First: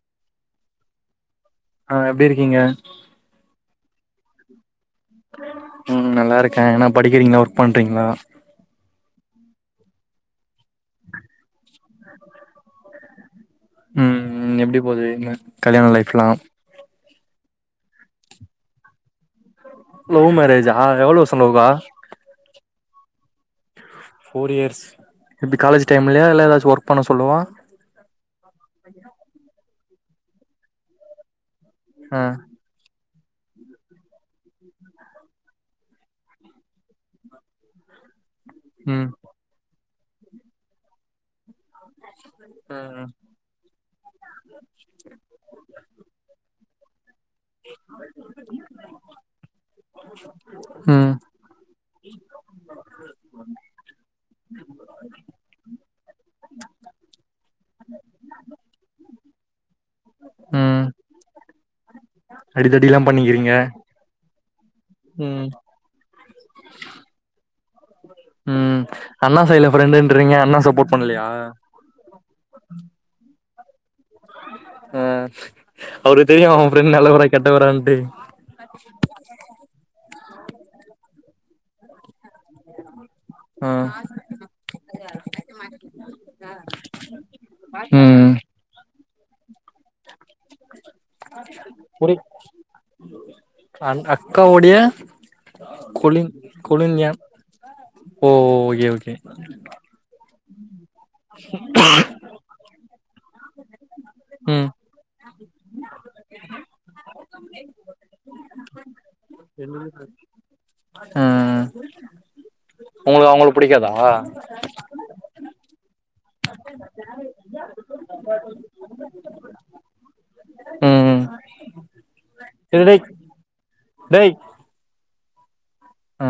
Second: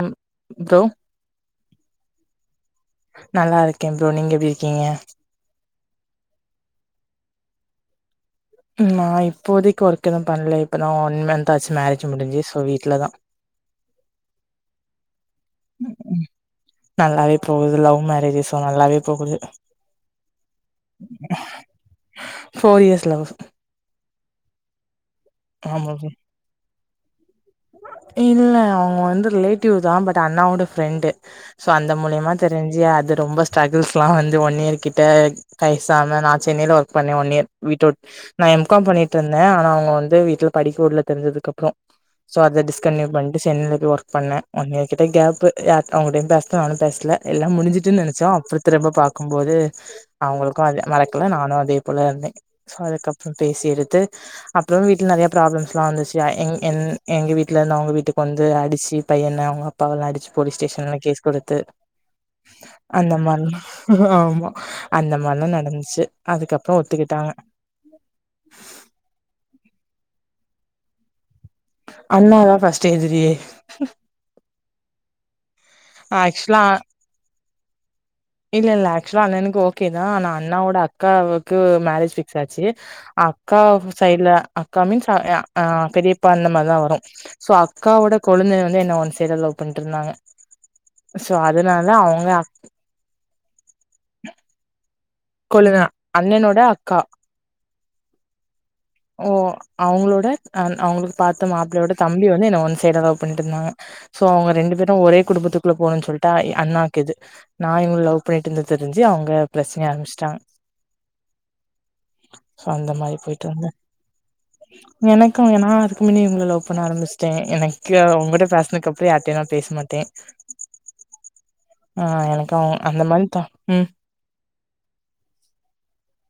அம் தோ ஆ எப்டி இருக்கீங்க நல்லா இருக்கே ப்ரோ நீங்க எப்டி இருக்கீங்க ம் நல்லா இருக்கே என்ன படிக்கிறீங்களா ஒர்க் பண்றிங்களா நா இப்போதைக்கு ஒர்க் எதுவு பண்ணல இப்பதா ஒன் மந்த் ஆச்சு மேரேஜ் முடிஞ்சு சோ வீட்லதா ம் ம் எப்டி போது கல்யாண லைஃப் எல்லா நல்லாவே போகுது லவ் மேரேஜ் சோ நல்லாவே போகுது லவ் மேரேஜா எவ்ளோ வருச லவுக்கா four years love four years எப்டி காலேஜ் ஆமா டைம்ல்லயா இல்ல ஏதாச்சு ஒர்க் பண்ண சொல்லுவா இல்ல அவங்க வந்து ரிலேட்டிவ் தா பட் அண்ணாவோட ஃப்ரெண்டு சோ அந்த ஆ மூலியமா தெரிஞ்சு அது ரொம்ப ஸ்ட்ரகுள்ஸ் எல்லா வந்து ஒன் இயர் கிட்ட கைசாம நா சென்னையில ஒர்க் பண்ணே ஒன் இயர் வீட்டோட் நா எம் காம் ம் பண்ணிட்டு இருந்தே ஆனா அவுங்க வந்து வீட்டுல படிக்கவுடல தெரிஞ்சதுக்கு அப்புறோ ஸோ அத ம் டிஸ்கண்டியூ பண்ட்டு சென்னைல போய் ஒர்க் பண்ணே ஒன் இயர்கிட்ட கேப்பு எ அவங்கிட்டயு பேசல நானு பேசல எல்லா முடிஞ்சுட்டுன்னு நெனைச்சோ அப்புறோ திரும்ப பாக்கும்போது அவங்களுக்கு அத ம் மறக்கல நானு அதே போல வே சோ அதுக்கப்புற பேசி எடுத்து அப்புறோ வீட்டுல நெறைய ப்ராப்ளம்ஸ் எல்லா வந்துச்சு எ எங் என் எங்க வீட்டுல இருந்து அவுங்க வீட்டுக்கு வந்து அடிச்சு பையனை அவங்க அப்பாவல்லா அடிச்சு போலீஸ் ம் ஸ்டேஷன்ல கேஸ் குடுத்து அடிதடிலா அந்த பண்ணிக்கிறீங்க மாரில்லா ஆமா அந்த ம் மாரில்லா நடந்துச்சு அதுக்கப்புறோ ஒத்துக்கிட்டாங்க ம் அண்ணா சைட்ல ஃப்ரெண்டுன்றீங்க அண்ணா சப்போர்ட் பண்ணலையா அண்ணாதா ஃபஸ்ட் எதிரியே ம் அவருக்கு தெரியு ஆக்சுவலா அவர் ப்ரெண்டு நல்லவரா கெட்டவரான்று இல்ல இல்ல ஆக்சுவலா அண்ணனுக்கு ஓகே தா ஆனா அண்ணாவோட அக்காவுக்கு மேரேஜ் ஃபிக்ஸ் சாச்சி அக்கா ஆ சைட்ல அக்கா மீன்ஸ் அ அ அ பெரியப்பா அந்த மாரிதா வரு சோ அக்காவோட ம் கொழுந்தன் வந்து என்ன ஒன் சைடா லவ் பண்ணிட்டு இருந்தாங்க சோ அதுனால அவுங்க ஆ அ அக்காவுடைய கொழுந்தன் கொழ் அண்ணனோட அக்கா கொழுய ஓ ஓய் ஓ அவங்களோட அண் அவங்களுக்கு பாத்த மாப்பிள்ளையோட தம்பி வந்து என்ன ஒன் சைடா லவ் பண்ணிட்டு இருந்தாங்க சோ அவ்ங்க ம் ரெண்டு பேரு ஒரே குடும்பத்துக்குள்ள போனுன்னு சொல்லிட்டா எ அண்ணாக்கு இது நா இவங்கள லவ் பண்ணிட்டு இருந்து தெரிஞ்சு அவ்ங்க பிரச்சனைய ஆரம்பிச்சிட்டாங்க அ அந்த மாரி உங்களுக்கு போயிட்டு அவங்கள இருந்தே புடிக்காதா எனக்கு எ நா அது க்குமின்னே இவங்கள லவ் பண்ண ஆரம்பிச்சிட்டே எனக் [unintelligible] உங்கட்ட பேசினதுக்குப்புற யார்ட்டையு நா பேச மாட்டே ம் ஆ எனக்கு இது டேய் அந்த மாரிப்பா ம் ஆ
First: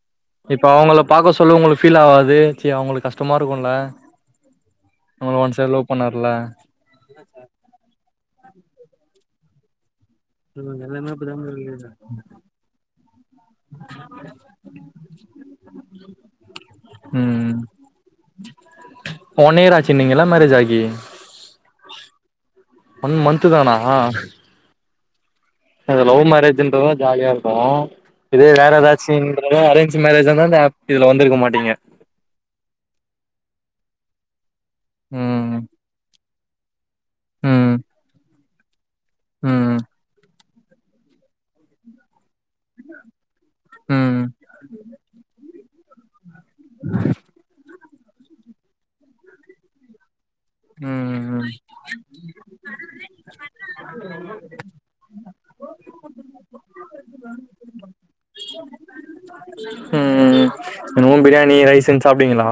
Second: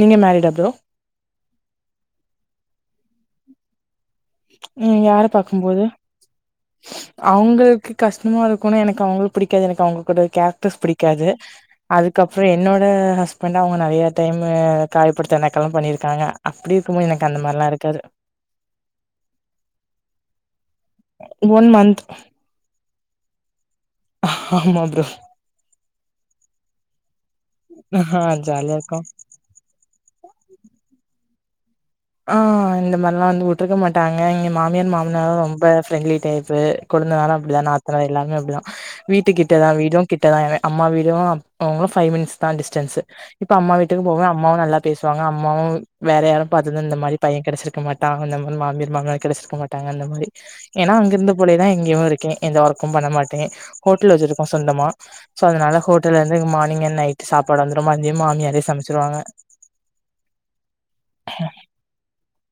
நீங்க மேரிடா இப்ப ப்ரோ அவங்கள பாக்க சொல்ல உங்களுக்கு ஃபீல் ஆகாது ச்சி அவங்களுக்கு கஷ்டமா இருக்குல ம் யார பாக்குபோது அவங்கள்க்கு கஷ்டமா இருக் போன எனக்கு அவங்கள பிடிக்காது எனக்கு அவங்க ரோட ம் கேரக்டர்ஸ் எல்லாமே பிடிக்காது அப்டிதா ப்ரோ அதுக்கப்புற என்னோட ஹஸ்பண்ட் அவங்க நெறய டைம் [unintelligible] ஏற்ப்படுத்த நக்கலு பண்ணிருக்காங்க அப்படி இருக்கு போது எனக்கு அந்த மாரிலா இருக்காது ஒன்னியர் ஆச்சுனீங்கல்ல மேரேஜ் ஆயி ஒன் மந்த் ஒன் மந்த் தானா ஆமா ப்ரோ அது லவ் மரேஜ்ன்றது தா ஜாலியா இருக் ப்போ ஆ இதுவே வேற ஜாலியா இருக்கு எதாச்சுண்றத அரேஞ் மேரேஜ்ஜா இருந்தா இந்த ஆப் இதுல வந்திருக்க மாட்டீங்க ஆ இந்த மாரில்லா வந்து உட்ருக்க மாட்டாங்க எங்க மாமியார் மாமனாரு ம் ரொம்ப ஃப்ரெண்ட்லி டைப் ஃபே கொழுந்தனாலு அப்படிதா ம் நாத்தனா எல்லாமே அப்படிதா வீட்டுக்கிட்ட தா ம் வீடு கிட்டதான அம்மா வீடு அப்பாவு ஃபைவ் மினிட்ஸ் தா டிஸ்டன்ஸ் இப்ப அம்மா வீட்டுக்கு ம் போவ அம்மாவு நல்லா பேசுவாங்க அம்மாவு வேற யாரு பாத் இந்தந்த மாரி பைய கெடச்சிருக்க மாட்டா அந்த மாரி மாமியார் மாமனார் கெடச்சிருக்க மாட்டாங்க அந்தமாரி ஏன்னா ம் அங்கிருந்த ம் போலயேதா இங்கேயு இருக்கே எந்த ஒர்க்கு பண்ண மாட்டே ஹோட்டல் வச்சிருக்கோ சொந்தமா சோ அதனால ஹோட்டல்ல இருந்து மார்னிங் அண்ட் நைட் சாப்பாடு வந்துரு மதிய மாமியாரே சமச்சிருவாங்க ம் [unintelligible] பிரியாணி ரைசுன் சாப்டுவீங்களா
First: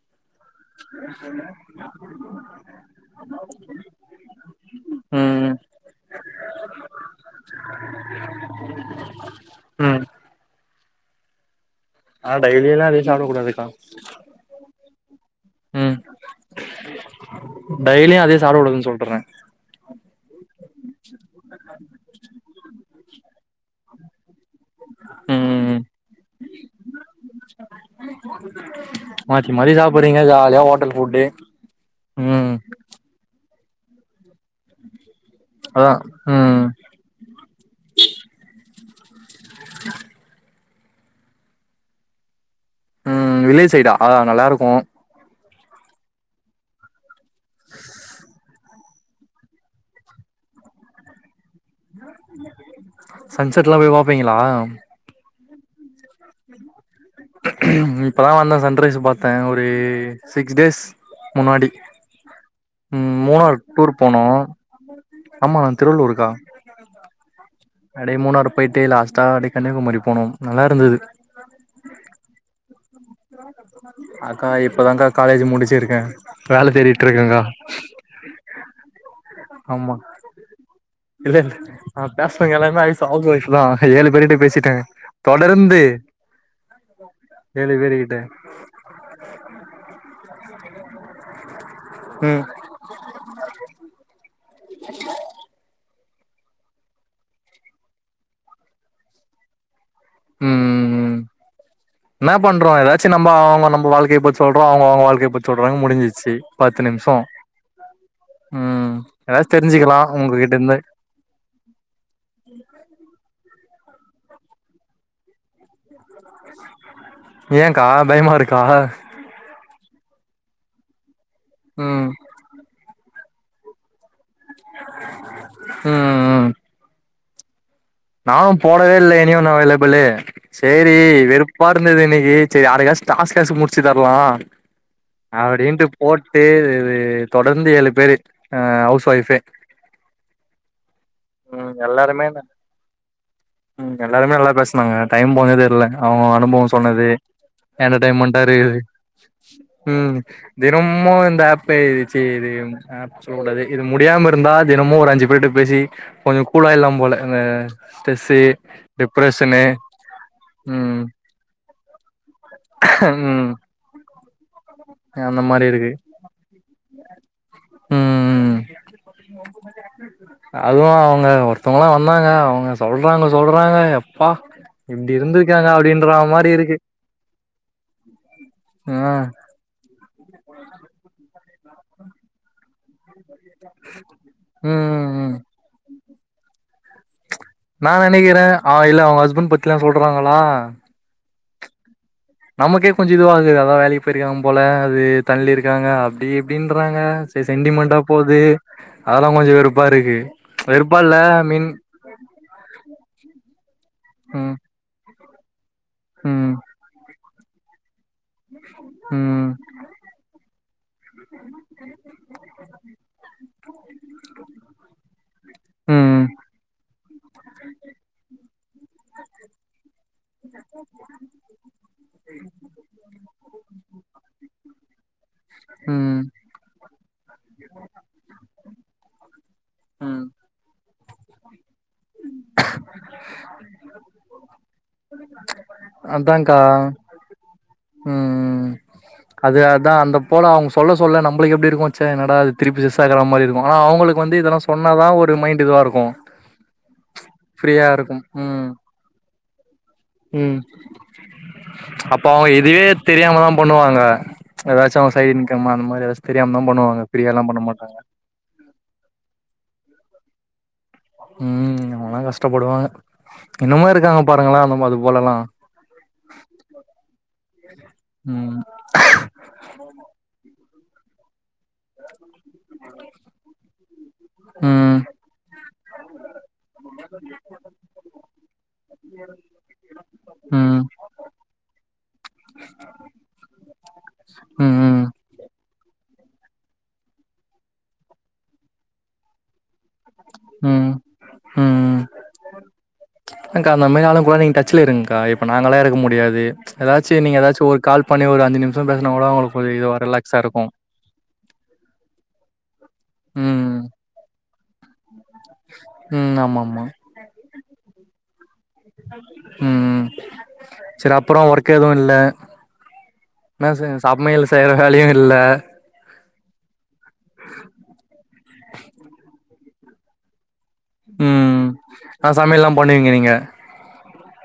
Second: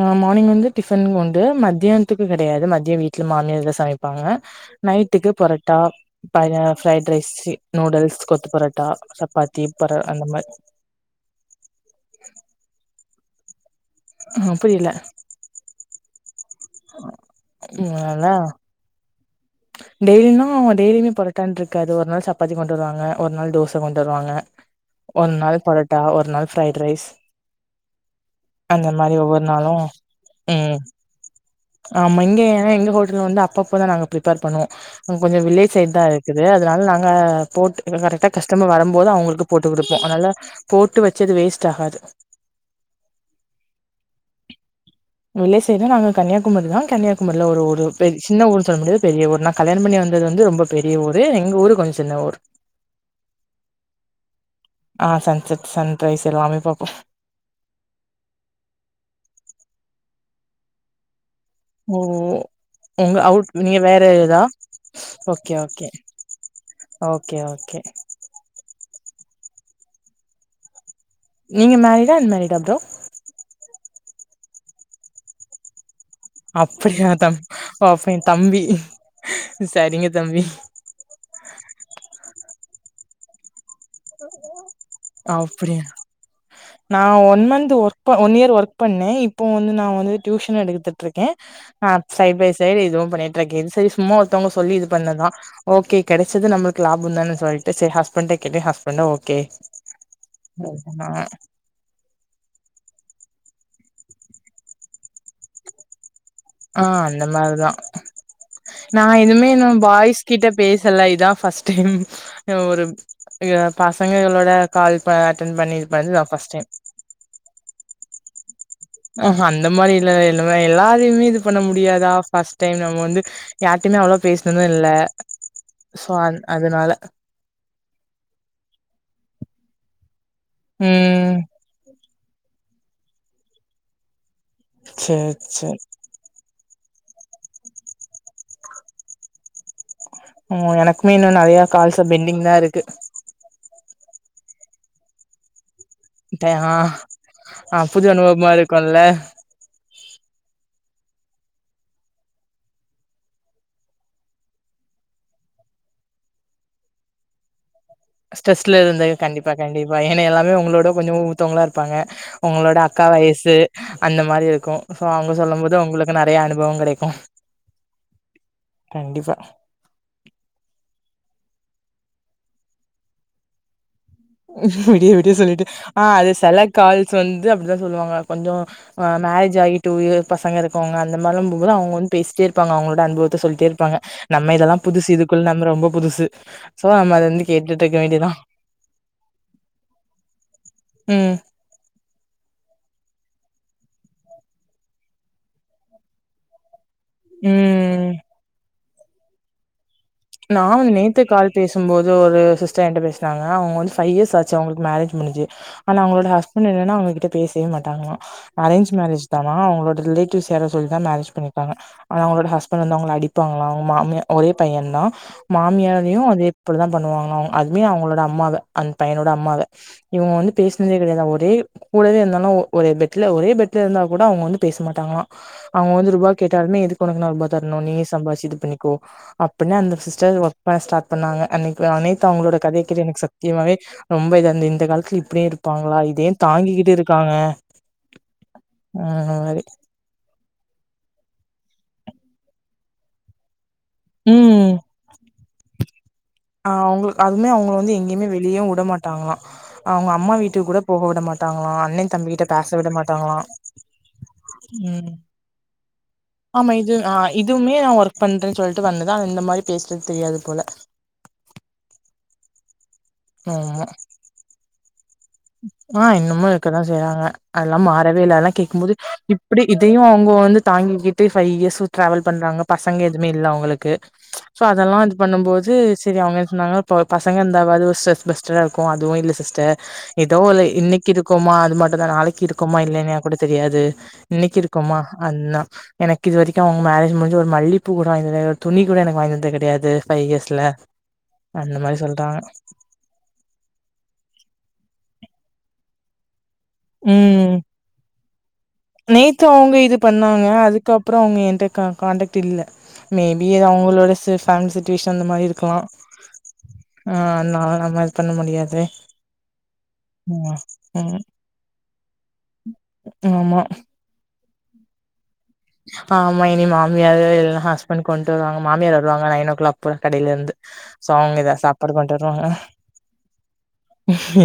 ஆ மார்னிங் வந்து டிபன் கொண்டு மத்தியானத்துக்கு கெடையாது மதிய வீட்ல மாமியார் சமைப்பாங்க நைட்டுக்கு ம் பரட்டா ப பல fried rice noodles kothu parotta chapati பர அந்த மாரி ஆ டைலில்லா அதே சாப்ட கூடாதுக்கா ஆ புரில டைய்லியு அதனால அதே சாப்ட கூடாதுன்னு சொல்ட்ற டெய்லினா டெய்லியுமே பொரட்டான் இருக்காது ஒரு நாள் சப்பாத்தி கொண்டு வருவாங்க ஒரு நாள் தோச கொண்டு வருவாங்க ஒரு நாள் ம் பரோட்டா ஒரு நாள் ஃப்ரைட் ரைஸ் அந்த மாரி ஒவ்வொரு மாத்தி நாளு மாத்தி சாப்புறீங்க ஜாலியா ம் ஹோட்டல் ஃபுட்டு ஆமா இங்க ம் ஏன்னா எங்க ஹோட்டல்ல வந்து அப்பப்பதா நாங்க பிரிப்பேர் பண்ணுவோ கொஞ்சோ வில்லேஜ் அதா சைட்தா இருக்குது ம் அதனால நாங்க போட்டு கரெக்டா கஸ்டமர் வருபோது அவங்களுக்கு போட்டு குடுப்போ நல்லா போட்டு வச்சது வேஸ்ட் ஆகாது ம் வில்லேஜ் சைடா நல்லாருக்கு வில்லேஜ் சைடு நாங்க கன்னியாகுமரிதா கன்னியாகுமரில ஒரு ஊரு சின்ன ஊர்ன்னு சொல்ல முடியாது பெரிய ஊர் நா கல்யாண பண்ணி வந்தது வந்து ரொம்ப பெரிய ஊரு எங்க ஊரு கொஞ்சோ சின்ன ஊர் சன்செட்லா போய் பாப்பீங்களா ஆ சன்செட் சன்ரைஸ் எல்லாமே பாப்போ இப்பதா வந்தே சன் ரைஸ் பாத்தே ஒரு சிக் டேஸ் முன்னாடி ஓ ம் உங்க அவுட் மூணார் நீங்க டூர் வேற போனோ எதா ஓகே ஆமா நா ஓகே திருவள்ளூர்க்கா ஓகே அப்டியே மூணாரு போய்ட்டு லாஸ்ட்டா அப்டியே கன்னியாகுமரி போனோ நல்லா இருந்துது நீங்க மேரிடா அன்மேரிடா ப்ரோ அக்கா இப்பதான்க்கா காலேஜ் முடிச்சிருக்கே வேல தேடிட்டு அப்படியாதா இருக்கேக்கா ஓ அப்ப எ தம்பி ஆமா சரிங்க தம்பி இல்லல ஆ நா பேசுன எல்லாமே ஹவுஸ் ஒயிஃப் தா ஏழு பேருட்ட பேசிட்ட தொடர்ந்து அப்டியா நா ஒன் மந்த் ஏழு பேருகிட் ஒர்க் ஒன் இயர் ஒர்க் பண்ணேன் இப்ப வந்து நா வந்து டியூஷன் எடுத்துட்டுருக்கே ஆ சைட் ம் பை சைடு் இதுவு பண்ணிட்ருக்கே இது சரி சும்மா ஒருத்தவங்க சொல்லி இது பண்ணுதா ஓகே கெடச்சது நம்மளுக்கு லாபந்தான்னு சொல்ட்டு செ ஹஸ்பண்ட கேட்டே ஹஸ்பண்ட்டு ஓகே ம் ம் ம் சொன்னாங்க என்ன பண்றோ எதாச்சு நம்ப அவுங்க நம் வாழ்கைய பத் சொல்றோ அவுங்க அவுங்க வாழ்க்கைய பத்தி சொல்றாங்க முடிஞ்சுச்சு ஆ அந்த மார்தா ம் நா எதுவுமே ஏதாச்சு இன்னு தெரிஞ்சுக்கலா பாய்ஸ் கிட்ட உங்ககிட்ட இருந்து பேசல இதா பஸ்ட் டைம் ஒரு க பசங்களங்களோட கால் ப அட்டன் பண்ணி இது பண்ந்தா பஸ்ட் டைம் ஏங்கா பயமாருக் ஆ ஹா அந்த மாரி இல்ல இல்லங்க எல்லாரையுமே இது பண்ண ம் முடியாதா பஸ்ட் டைம் நம்ம வந்து யார்டையுமே அவ்ளோவா பேஸ்னது இல்ல சோ ம் அந் ம் அதுனால நானு போடவே இல்ல எனி ஒன்னு அவேலபுளு சேரி ம் வெறுப்பா இருந்துது இன்னைக் ஏ செரி அரை காஸ்க்கு டாஸ் காய்ச்சும் முடிச்சு தரலா சேரி சேரி அப்டின்ட்டு போட்டு இது தொடர்ந்து ஏழு பேரு அ ஹவுஸ் ஒய்ஃபே ம் எனக்குமே இன்னு நெறையா ம் கால்ச எல்லாருமே பெண்டிங் தா இருக்கு எல்லாருமே நல்லா பேஸ்னாங்க டைம் போன்னதே தெர்லங்க அவுங்க அனுபவோ ஆ சொன்னது ஆ புது என்டர்டமென்டா அனுபவமா இருக்குது இருக்குல்ல ம் ம் தினமு இந்த ஆஃப்பே சி இது ஆஃப் சொல்லக்கூடாது இது முடியாம இருந்தா தினமு ஒரு அஞ்சு பேர்ட பேசி ரி கொஞ்ச கூழாயில்லா போல ந ஸ்ட்ரெஸ்ல இருந்தங்க கண்டிப்பா கண்டிப்பா ஏன்னா எல்லாமே உங்களோட ம் கொஞ்ச ஊத்தவங்களா இருப்பாங்க உங்களோட அக்கா ம் வயசு அந்த மாரி இருக்கு சோ அவுங்க அந்த சொல்லும் மாரி போது இருக்கு உங்களுக்கு நெறையா அனுபவோ கெடைக்கு ம் ம் கண்டிப்பா வோ அவுங்க ஒருத்தவுங்லா வந்தாங்க அவுங்க சொல்றாங்க சொல்றாங்க எப் விடிய விடிய சொல்லிட்டு ஆ அது மாரி செல இருக்கு கால்ஸ் வந்து அப்டித்தா சொல்லுவாங்க கொஞ்சோ ஆ மேரேஜ் ஆயி டூ இயர் பசங்க இருக்கவுங்க அந்த மாரிலும்போது அவுங்க வந்து பேசிட்டே இருப்பாங்க அவுங்களோட அனுபவத் த்த சொல்ட்டே இருப்பாங்க நம்ம இதெல்லாம் ம் புதுசு ம் இதுக்குள்ள நம்ம ரொம்ப புதுசு சோ நம்ம அத வந்து கேட்டுட்டு நா இருக்க வேண்டியதா நெனக்கிறே அவ இல்ல அவுங்க ஹஸ்பண்ட் பத்திலா சொல்றாங்களா ம் நமக்கே கொஞ்ச இதுவாகுது அதா வேலக்கி போயிருக்காங்க போல அது தள்ளி இருக்குறாங்க அப்டி இப்டின் றாங்க செ செண்டிமண்டா ம் போவ்து அதெல்லா கொஞ்ச வெறுப் நானு நேத்து கால் பேசும்போது ஒரு சிஸ்டர் என்ட்ட பேஸ் தாங்ங அவுங்க வந்து பை இயர்ஸ் ஆச்சு ம் அவுங்களுக்கு மேரேஜ் முடுஞ்சு ஆனா அவுங்களோட ம் ஹஸ்பண்ட் என்னன்னா அவுங்ககிட்ட பேசவே மாட்டாங்களா அரேஞ் மேரேஜ் ம் தானா அவுங்களோட ரிலேட்டிவ் யாரோ சொல்லிதா மேரேஜ் பண்ணிருக்காங்க ஆனா அவுங்களோட ஹஸ்பண்ட் வந்து அவுங்கள அடிப் பாங்களா அவுங்க மாமியார் ஒரே பையன் தா மாமியாரையு ம் அதே போலதா பண்ணுவாங்கால அவுங்க அதுமே அவுங்களோட அம்மாவ அண்ட் பையனோட அம்மாவ இவுங்க வந்து பேசுனதே கெடையாதா ஒரே கூடவே இருந்தாலு ஒ ஒரே பெட்ல ஒரே பெட் ல இருந்தா கூட அவுங்க வந்து பேச மாட்டாங்களா அவுங்க வந்து ம் ரூபா கேட்டாலுமே எதுக்கு ஒனக்கு நா ரூபா தரணு நீயே சம்பாத்ச்சு இது பண்ணிக்கோ அப்டின்னு அந்த ம் சிஸ்டர் ஒர்க் பண்ண ஸார்ட் பண்ணாங்க அன்னைக் அனைத்து அவுங்களோட கதைய கேட்டு எனக்கு சத்தியமாவே ரொம்ப இதுவாந்து இந்த காலத்துல இப்டியு இருப்பாங்களா இதையு தாங்கி க்கிட்டு இருக்காங்க உம் ம் அது மாரி போலா அவுங்க சொல்ல சொல்ல நம்பளுக்கு எப்டி இருக்கு ச்ச என்னடாயிது திருப்பி செஸ் ஆகுற மாரி இருக்கு வாங்கலா அவுங்களுக்கு வந்து இதெல்லா ம் சொன்னாதா ஒரு மைண்ட்டு இதுவா இருக்கு அ அவுங்களுக் அதுவுமே அவுங்க ஃப்ரீயா வந்து இருக்கு எங்கேயுமே வெளியே ம் வுட மாட்டாங்களா அவுங்க அம்மா ம் வீட்டுக்கு கூட போக விட மாட்டாங் ங்களா அண்ணே அப்ப தம்பிக்கிட்ட அவங்க பேச இதுவே விட மாட்டாங்களா தெரியாம தா பண்ணுவாங்க ஏதாச்சு ம் அவங்க சைடு இன்கம் அந்த மாரி ஏதாச்சு தெரியாம தா ஆமா இது பண்ணுவாங்க ஆ ஃப்ரீயாலா பண்ண இதுவுமே நா மாட்டாங்க ஒர்க் பண்றேன்னு சொல்ட்டு வந்துதா அத இந்த மாரி பேஸ் ட்டு தெரியாது போல ம் ம் அவல்லா கஷ்டப்படுவாங்க என்னமோ இன்னுமு இருக்காங்க பாருங்களே அந்தமாதுவு ஆ இன்னுமு இருக்கதா செய்றாங்க அதெல்லாம் மாறவேல அதல்லா ம் கேக்கும்போது இப்டி இதையு அவுங்க வந்து தாங்கிக்கிட்டு ஃபைவ் இயர்ஸ் டிரராவல் பண்றாங்க பசங்க எதுமே இல்ல அவங்களுக்கு சோ அதெல்லா ம் இது பண்ணும்போது சரி அவங் ன்ன சொன்னாங்கனா ப பசங்க இர்ந்தாவாது ஒரு ஸ்ட்ரெஸ் பஸ்ட்டரா இருக்கு அதுவு இல்ல சிஸ்டர் எதோ ஒல்ல ம் இன்னைக்கு இருக்கோமா அது மட்டுந்தா நாளைக்கு இருக்கோமா இல்லைன்னயா கூட தெரியாது இன்னைக்கு ம் இருக்கோமா ம் அன்னா எனக்கு இது வரைக்கு அவ்ங்க மேரேஜ் முடிஞ்சு ஒரு மல்லிப்பூ கூட வாங் தந்தது கெடையா ஒரு துணி கூட எனக்கு வாங் தந்தது கெடையாது ஃபைவ் இயர்ஸ்ல ம் அந்த மாரி சொல்றாங்க அதக்கா அந்த மாரி ஆளுங்க கூட நீங்க டச்ல இருங்க்கா ப்ப நாங்கள்ளா இருக்க முடியாது எதாச்சு நீங்க ம் எதாச்சு ஒரு கால் பண்ணி ஒரு அஞ்சு நிமிஷ் நேத்து அவங்க இது பண்ணாங்க அதுக்கப்பறோ அவங்க என்ட்ட க கான்டக்ட் இல்ல மேபி இது ம் அவங்களோட ஸ்ட்ரஸ் ஃபேம் சுச்சுவேஷன் அந்த மாரி இருக்கலா ம் ஆமா ஆமா அ நா அந் மாரி பண்ண முடியாது ம் ம் செர் ம் அப்பறோ ஒர்க் எதுவு இல்ல ஆமா என்ன செ சமையல் செய்ற வேலையு இல்ல ஆமா இனி மாமியார் எல்லா ஹஸ்பண்ட் கொண்டு வருவாங்க மாமியார் வருவாங்க நைன் ஓ கிளாக் போல கடைல இருந்து சோ அவங்க எதா ம் சாப்பாடு கொண்டு ஆ வருவாங்க சமையல்லா பண்ணுவீங்க நீங்க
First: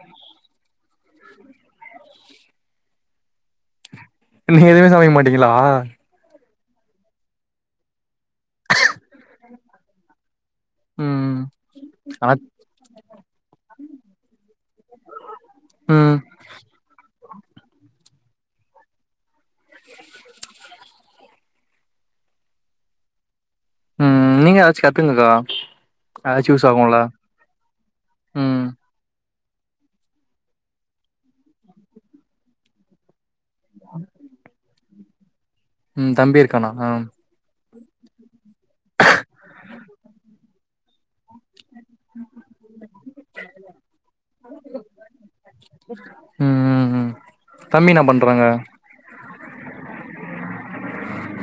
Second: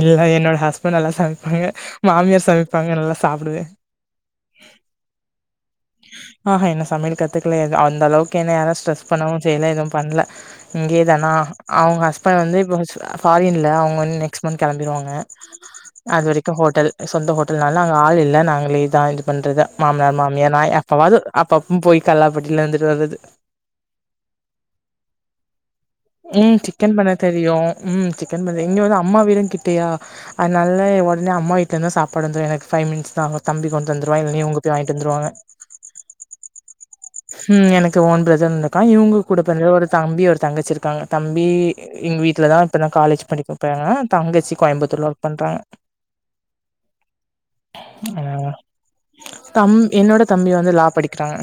இல்ல என்னோட ஹஸ் ப்ப நல்லா சமைப்பாங்க மாமியார் சமைப்பாங்க நல்லா சாப்புடுவே நீங்க எதுவுமே சமைக்க மாட்டீங்ளா ஆஹா இன்னு சமையல் கத்துக்கல அந்த அளவுக்கு என்ன யாரு ஸ்ட்ரெஸ் பண்ணவு செய்யல எதுவும் பண்ல இங்கே தானா ம் அவங்க ஆனா ஹஸ்பண்ட் வந்து இப்போ ஃப ஃபாரின்ல அவங்க வந்து நெக்ஸ்ட் மந்த் கெளம்பிருவாங்க ம் அது வரைக்கு ஹோட்டல் சொந்த ஹோட் அதுனால அங்க ஆள் இல்ல நாங்களேதா இது பண்றது மாமனார் மாம் ஏனா எப்பாவது அப்ப அப்பொம் போய் கல்லாப்பெட்டில இந்துட்டு வர்றது ம் நீங்கா எதிச்சு கத்துக்கங்க்கா ம் சிக்கன் பண்ண தெரியு ம் சிக்கன் பண்ண ம் இங்க வந்து அம்மா வீடு கிட்டயா அதனால ஒடனே அம்மா வீட்ல இருந்தே சாப்பாடு வந்துரு எனக்கு ஃபைவ் மினிட்ஸ்தா ஆகு தம்பி கொண்டு வந்துருவா இல்லைனா இவங்க போய் வாங்கிட்டு வந்துருவாங்க ம் தம்பி இருக்கானா ம் எனக்கு ஓன் பிரதர் இருக்கான் இவங்க கூட பெறந்த ஒரு தம்பி ஒரு தங்கச்சிருக்காங்க தம்பி எங்க வீட்லதா இப்பதா காலேஜ் படிக்க போராங்க தங்கச்சி கோயம்பத்தூர்ல ஒர்க் பண்றாங்க ம் ம் ம் தம்பி என்ன அ பண்றாங்க தம் என்னோட தம்பி வந்து லா படிக்கிறாங்க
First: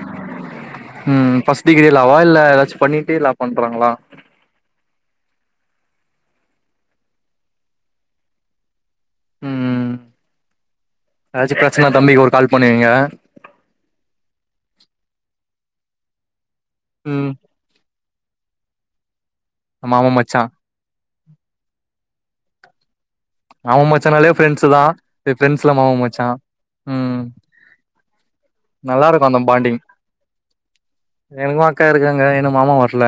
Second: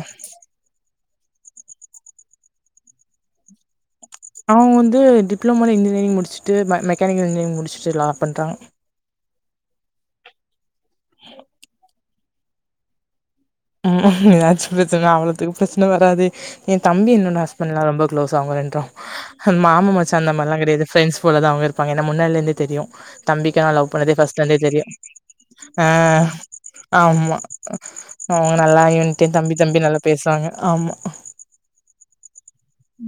டா எதாச்சும் பண்ணிட்டே லா பண்றாங்களா அவங்க வந்து டிப்ளமோல இன்ஜினியரிங் முடிச்சுட்டு மெ மெக்கானிக்கல் இன்ஜினியரிங் முடிச்சுட்டு லா பண்றாங்க. ம் எதாச்சு பிரச்சனா தம்பிக்கு ஒரு கால் பண்ணுவீங்க ம் எதாச்சும் பிரச்சனா அவ்ளோத்துக்கு பிரச்சன வராது என் தம்பி ம் என்னோட ஹஸ்பண்ட்லா ரொம்ப க்ளோஸ் அவங்க ரெண்டு மாம மச்சா அந்த மார்ல்லா கெடையாது ஃப்ரெண்ட்ஸ் போலதா அவங்க இருப்பாங்க நா முன்னாடில இருந்தே தெரியு தம்பிக்காக மாமா லவ் பண்ணதே மச்சானாலே ஃபர்ஸ்ட்லந்தே ஃப்ரெண்ட்ஸ் தா தெரியு இது ஃப்ரெண்ட்ஸ்ல ஆ மாமா மச்சா ம் ஆமா அவங்க நல்லா இருக்கு என்ட்ட அந்த தம்பி பாண்டிங் தம்பி நல்லா பேசுவாங்க ஆமா எனக்கு அக்கா இருக்காங்க இன்னு மாமா வர்ல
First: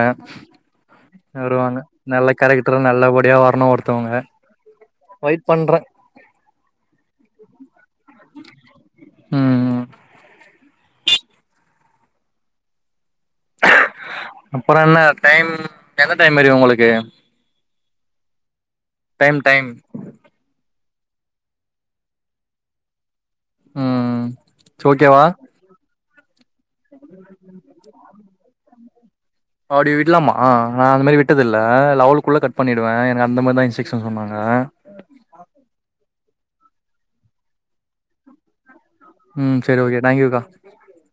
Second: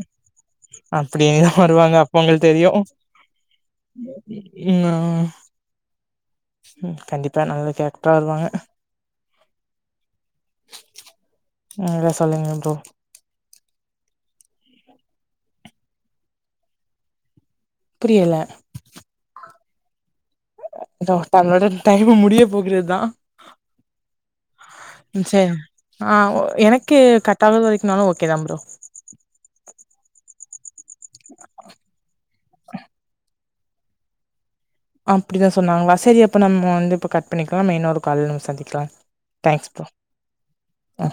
அப்டியேதா வருவாங்க அப்ப நல்ல உங்களுக்கு தெரியு கேரக்டர் நல்லபடியா வரணு ஒருத்தவங்க ம் வெயிட் பண்றே ம் கண்டிப்பா நல்ல கேரக்ட்ரா வருவாங்க. ம் நீங்களே சொல்லுங்க ப்ரோ அப்பறொ என்ன டைம் எந்த டைம் வரியும் உங்களுக்கு புரியல டைம் டைம் அபா தங்களோட டைம்மு முடிய போகிறதா ம் ஓக்கேவா சரி ஆ ஓ எனக்கே கட்டாத வரைக்குனாலு ஓகே தா ப்ரோ அப்டி விடலாமா நா அந்த மேரி விட்டது இல்ல லெவுலுக்குள்ள கட் பண்ணிடுவே எனக்கு அந்த மாத்ரிதா சிக்ஸோ சொன்னாங்க அப்டீதா சொன்னாங்களா சரி அப்ப நம்மோ வந்து இப்ப கட் பண்ணிக்கலா நம்ம இன்னோரு கால்ல சந்திக்கலா ம் தேங்க்ஸ் செரி ப்ரோ ஓகே தேங்க்யூக்கா ஆ